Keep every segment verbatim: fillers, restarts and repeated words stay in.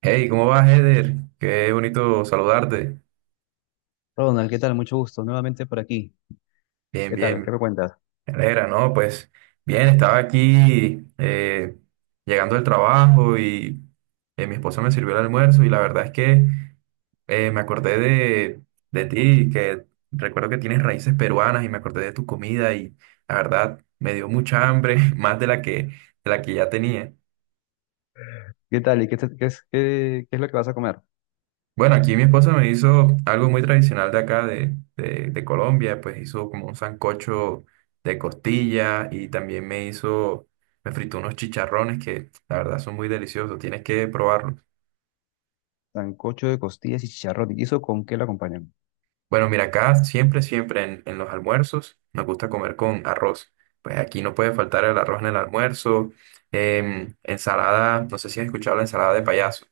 Hey, ¿cómo vas, Eder? Qué bonito saludarte. Ronald, ¿qué tal? Mucho gusto, nuevamente por aquí. Bien, ¿Qué tal? ¿Qué bien, me cuentas? me alegra, ¿no? Pues bien, estaba aquí eh, llegando del trabajo y eh, mi esposa me sirvió el almuerzo y la verdad es que eh, me acordé de, de ti, que recuerdo que tienes raíces peruanas y me acordé de tu comida y la verdad me dio mucha hambre, más de la que, de la que ya tenía. ¿Qué tal? ¿Y qué, te- qué es, qué, qué es lo que vas a comer? Bueno, aquí mi esposa me hizo algo muy tradicional de acá, de, de, de Colombia, pues hizo como un sancocho de costilla y también me hizo, me fritó unos chicharrones que la verdad son muy deliciosos, tienes que probarlos. Sancocho de costillas y chicharrón. ¿Y eso con qué lo acompañan? Bueno, mira, acá siempre, siempre en, en los almuerzos nos gusta comer con arroz. Pues aquí no puede faltar el arroz en el almuerzo, em, ensalada, no sé si has escuchado la ensalada de payaso.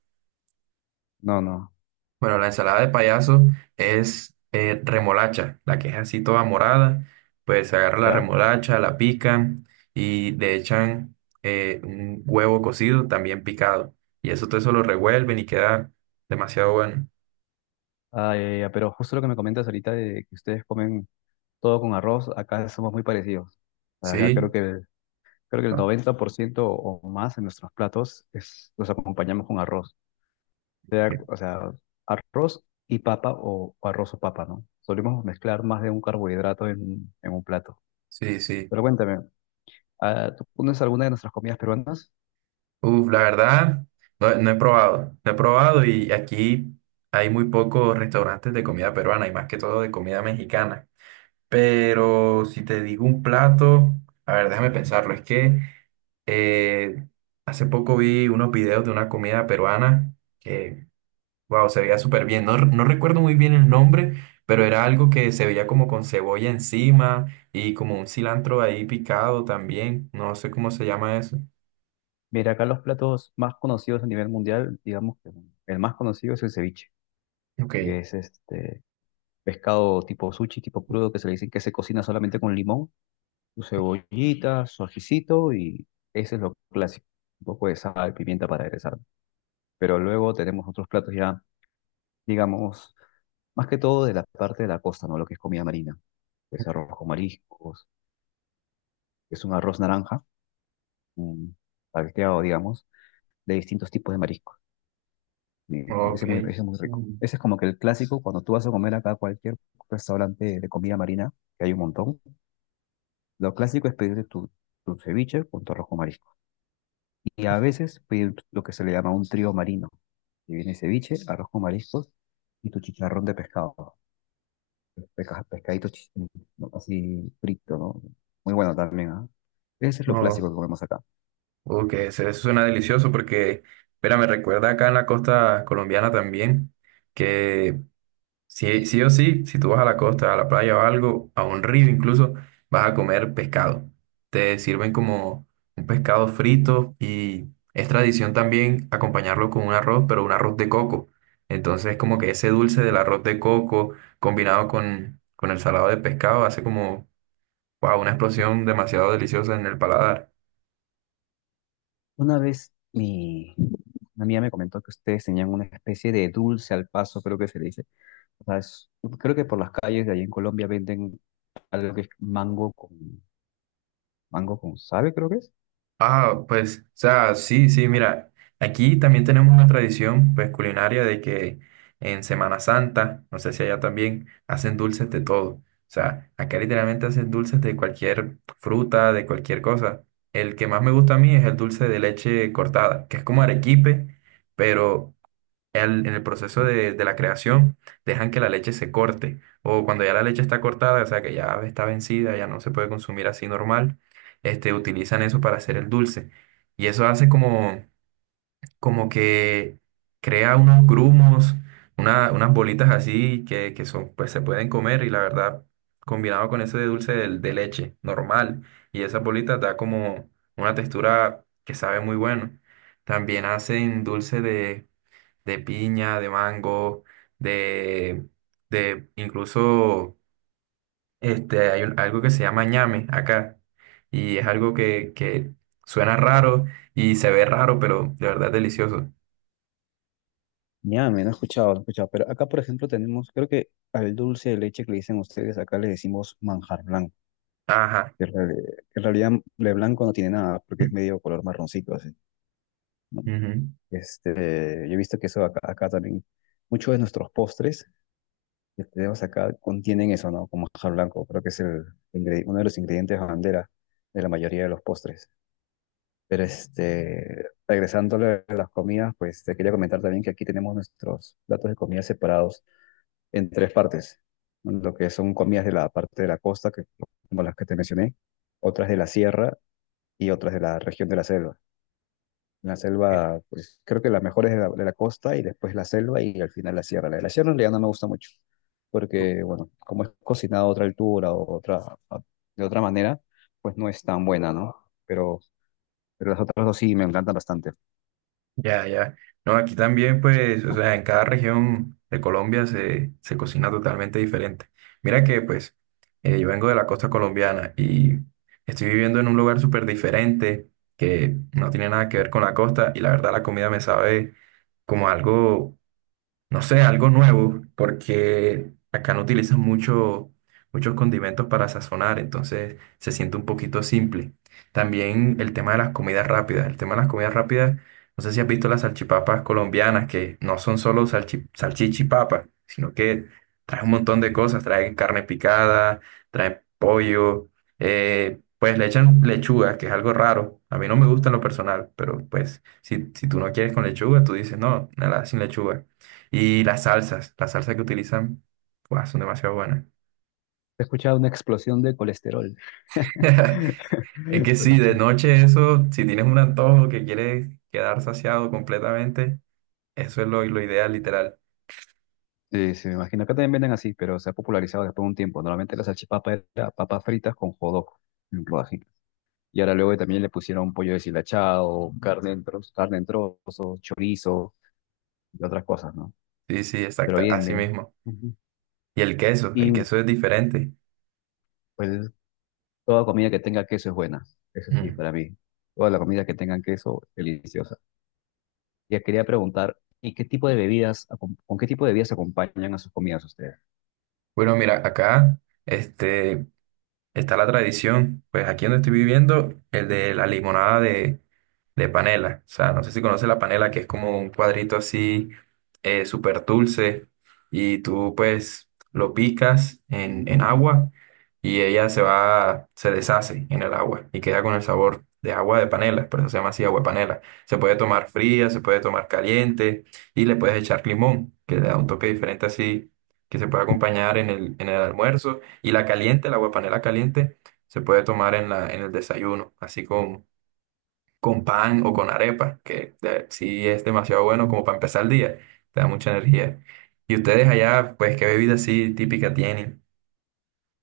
No, no. Bueno, la ensalada de payaso es eh, remolacha, la que es así toda morada. Pues se agarra la ¿Ya? remolacha, la pican y le echan eh, un huevo cocido también picado. Y eso todo eso lo revuelven y queda demasiado bueno. Ah, ya, ya, ya, pero justo lo que me comentas ahorita de que ustedes comen todo con arroz, acá somos muy parecidos. Acá Sí. creo que, creo que el Ah, noventa por ciento o más en nuestros platos es, los acompañamos con arroz. Sea- ok. o sea, arroz y papa o, o arroz o papa, ¿no? Solemos mezclar más de un carbohidrato en, en un plato. Sí, sí. Pero cuéntame. Ah, ¿tú conoces alguna de nuestras comidas peruanas? Uf, la verdad, no, no he probado. No he probado y aquí hay muy pocos restaurantes de comida peruana y más que todo de comida mexicana. Pero si te digo un plato, a ver, déjame pensarlo. Es que eh, hace poco vi unos videos de una comida peruana que, wow, se veía súper bien. No, r- no recuerdo muy bien el nombre, pero era algo que se veía como con cebolla encima y como un cilantro ahí picado también. No sé cómo se llama eso. Mira, acá los platos más conocidos a nivel mundial, digamos que el más conocido es el ceviche, Ok, que es este pescado tipo sushi, tipo crudo, que se le dicen que se cocina solamente con limón, su cebollita, su ajicito y ese es lo clásico, un poco de sal, pimienta para aderezar. Pero luego tenemos otros platos ya, digamos, más que todo de la parte de la costa, ¿no? Lo que es comida marina, que es arroz con mariscos, que es un arroz naranja, mm, salteado, digamos, de distintos tipos de mariscos. Y ok. Ese es muy, ese es muy rico. Mm. Ese es como que el clásico, cuando tú vas a comer acá a cualquier restaurante de comida marina, que hay un montón, lo clásico es pedirte tu, tu ceviche con tu arroz con marisco. Y a veces pedir lo que se le llama un trío marino, que viene ceviche, arroz con mariscos y tu chicharrón de pescado. Pesca- pescadito chi- ¿no? así frito, ¿no? Muy bueno también, ¿ah? Ese es lo clásico Oh, que comemos acá. ok, eso eso suena delicioso porque, espera, me recuerda acá en la costa colombiana también. Que Sí, sí o sí, si tú vas a la costa, a la playa o algo, a un río incluso, vas a comer pescado. Te sirven como un pescado frito y es tradición también acompañarlo con un arroz, pero un arroz de coco. Entonces, como que ese dulce del arroz de coco combinado con, con el salado de pescado hace como, wow, una explosión demasiado deliciosa en el paladar. Una vez mi, una amiga me comentó que ustedes tenían una especie de dulce al paso, creo que se le dice. O sea, es- creo que por las calles de allí en Colombia venden algo que es mango con, mango con, sabe, creo que es. Ah, pues, o sea, sí, sí, mira, aquí también tenemos una tradición, pues, culinaria de que en Semana Santa, no sé si allá también, hacen dulces de todo. O sea, acá literalmente hacen dulces de cualquier fruta, de cualquier cosa. El que más me gusta a mí es el dulce de leche cortada, que es como arequipe, pero al- en el proceso de, de la creación dejan que la leche se corte o cuando ya la leche está cortada, o sea que ya está vencida, ya no se puede consumir así normal, este, utilizan eso para hacer el dulce. Y eso hace como, como que crea unos grumos, una- unas bolitas así que, que son, pues se pueden comer y la verdad, combinado con ese de dulce de, de leche normal y esas bolitas da como una textura que sabe muy bueno. También hacen dulce de piña, de mango, de, de incluso este, hay un- algo que se llama ñame acá. Y es algo que, que suena raro y se ve raro, pero de verdad es delicioso. Ya, me no he escuchado, no he escuchado. Pero acá, por ejemplo, tenemos, creo que al dulce de leche que le dicen ustedes, acá le decimos manjar blanco. Ajá. Que en reali- que en realidad de blanco no tiene nada, porque es medio color marroncito, así, ¿no? Ujú. Este, yo he visto que eso acá, acá también, muchos de nuestros postres que tenemos acá contienen eso, ¿no? Como manjar blanco, creo que es el ingre- uno de los ingredientes bandera de la mayoría de los postres. Pero este, regresándole a las comidas, pues te quería comentar también que aquí tenemos nuestros platos de comida separados en tres partes. ¿No? Lo que son comidas de la parte de la costa, que, como las que te mencioné, otras de la sierra y otras de la región de la selva. La selva, pues creo que la mejor es de la, de la costa y después la selva y al final la sierra. La de la sierra en realidad no me gusta mucho, porque bueno, como es cocinada a otra altura o otra, a- de otra manera, pues no es tan buena, ¿no? Pero, pero las otras dos sí me encantan bastante. Ya, ya. No, aquí también, pues, o sea, en cada región de Colombia se, se cocina totalmente diferente. Mira que, pues, eh, yo vengo de la costa colombiana y estoy viviendo en un lugar súper diferente que no tiene nada que ver con la costa y la verdad la comida me sabe como algo no sé, algo nuevo, porque acá no utilizan mucho, muchos condimentos para sazonar, entonces se siente un poquito simple. También el tema de las comidas rápidas. El tema de las comidas rápidas, no sé si has visto las salchipapas colombianas, que no son solo salchi, salchicha y papa, sino que traen un montón de cosas, traen carne picada, traen pollo, eh, pues le echan lechuga, que es algo raro. A mí no me gusta en lo personal, pero pues si, si tú no quieres con lechuga, tú dices, no, nada, sin lechuga. Y las salsas, las salsas que utilizan, guau, son demasiado buenas. He escuchado una explosión de colesterol. Es que sí, de noche eso, si tienes un antojo que quieres quedar saciado completamente, eso es lo, lo ideal, literal. Sí, sí, me imagino. Acá también venden así, pero se ha popularizado después de un tiempo. Normalmente la salchipapa era papas fritas con jodoc en rodajitas. Y ahora luego también le pusieron pollo deshilachado, carne en trozos, carne en trozos, chorizo y otras cosas, ¿no? Sí, sí, Pero exacto, bien, así bien. mismo. Ujú. Y el queso, el Y queso es diferente. pues toda comida que tenga queso es buena. Eso sí, Mm. para mí. Toda la comida que tenga queso es deliciosa. Ya quería preguntar, ¿y qué tipo de bebidas, acom- con qué tipo de bebidas acompañan a sus comidas ustedes? Bueno, mira, acá, este, está la tradición, pues aquí donde estoy viviendo, el de la limonada de, de panela. O sea, no sé si conoces la panela, que es como un cuadrito así eh, súper dulce y tú pues lo picas en, en agua y ella se va, se deshace en el agua y queda con el sabor de agua de panela, por eso se llama así agua de panela. Se puede tomar fría, se puede tomar caliente y le puedes echar limón, que le da un toque diferente así, que se puede acompañar en el, en el almuerzo. Y la caliente, la aguapanela caliente, se puede tomar en la, en el desayuno, así con, con pan o con arepa, que de- sí es demasiado bueno como para empezar el día, te da mucha energía. Y ustedes allá, pues, ¿qué bebida así típica tienen?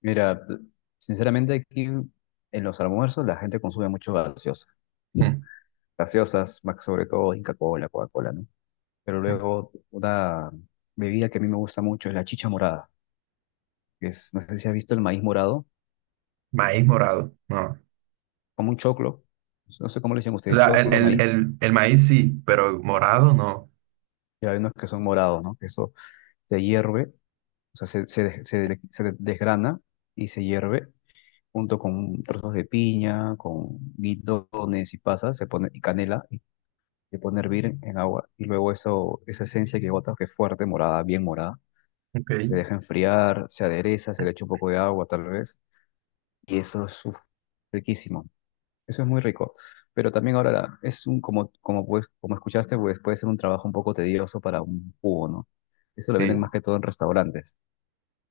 Mira, p- sinceramente aquí en los almuerzos la gente consume mucho gaseosa. Mm, Gaseosas, más sobre todo Inca Cola, Coca-Cola, ¿no? Pero mm. luego una bebida que a mí me gusta mucho es la chicha morada, que es, no sé si has visto el maíz morado, es Maíz co- morado, no. como un choclo, no sé cómo le dicen O ustedes, sea, el, choclo, el, maíz, el, el maíz sí, pero morado no. y hay unos que son morados, ¿no? Que eso se hierve, o sea, se, se, des- se de- se desgrana y se hierve junto con trozos de piña, con guidones y pasas, se pone y canela se pone a hervir en agua y luego eso, esa esencia que botas, que es fuerte, morada, bien morada, se Ok. deja enfriar, se adereza, se le echa un poco de agua tal vez y eso es uf, riquísimo. Eso es muy rico. Pero también ahora la- es un, como, como, pues, como escuchaste, pues puede ser un trabajo un poco tedioso para un jugo, ¿no? Eso lo venden Sí, más que todo en restaurantes,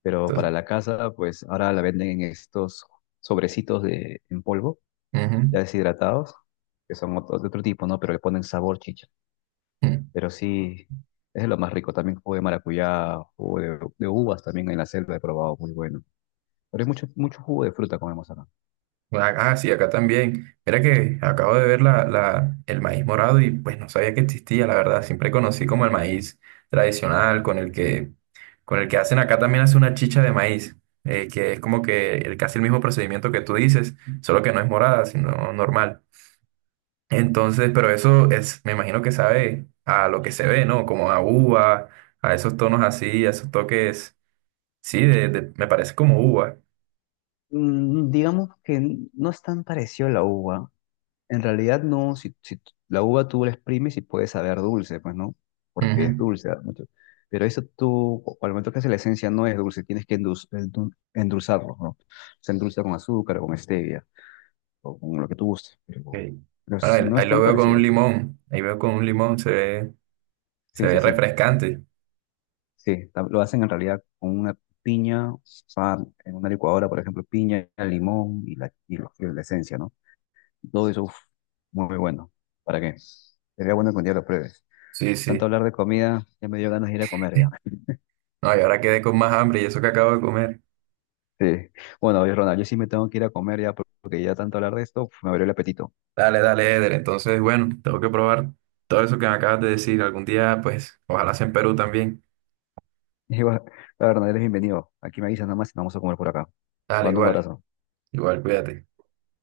pero para entonces, la casa, pues ahora la venden en estos sobrecitos de, en polvo, ya deshidratados, que son otro, de otro tipo, ¿no? Pero le ponen sabor chicha. ujú. Pero sí, es lo más rico. También jugo de maracuyá, jugo de, de uvas también en la selva he probado, muy bueno. Pero hay mucho, mucho jugo de fruta comemos acá. Ah, ah, sí, acá también. Mira que acabo de ver la, la- el maíz morado y pues no sabía que existía, la verdad. Siempre conocí como el maíz tradicional con el que, con el que hacen acá también hace una chicha de maíz, eh, que es como que el, casi el mismo procedimiento que tú dices, solo que no es morada, sino normal. Entonces, pero eso es, me imagino que sabe a lo que se ve, ¿no? Como a uva, a esos tonos así, a esos toques, sí, de, de- me parece como uva. Mm, digamos que n- no es tan parecido a la uva. En realidad no, si, si t- la uva tú la exprimes y puede saber dulce, pues no, porque es dulce. Ah, mucho. Pero eso tú, o- al momento que hace la esencia no es dulce, tienes que endul- endul- endulzarlo, ¿no? Se endulza con azúcar o con stevia o con lo que tú gustes, Ok. pero, pero Bueno, si ahí, no es ahí lo tan veo con un parecido. limón. Ahí veo con un limón, se ve, se Sí, ve sí, sí. refrescante. Sí, tam- lo hacen en realidad con una piña, o sea, en una licuadora, por ejemplo, piña, limón y la, y lo- y la esencia, ¿no? Todo eso, uf, muy bueno. ¿Para qué? Sería bueno que un día lo pruebes. Sí, Tanto sí. hablar de comida, ya me dio ganas de ir a comer ya. No, y ahora quedé con más hambre y eso que acabo de comer. Sí. Bueno, oye, Ronald, yo sí me tengo que ir a comer ya por- porque ya tanto hablar de esto, uf, me abrió el apetito. Dale, dale, Eder. Entonces, bueno, tengo que probar todo eso que me acabas de decir. Algún día, pues, ojalá sea en Perú también. Y bueno, Ronald, eres bienvenido. Aquí me avisas nada más y vamos a comer por acá. Dale, Mando un igual, abrazo. igual, cuídate.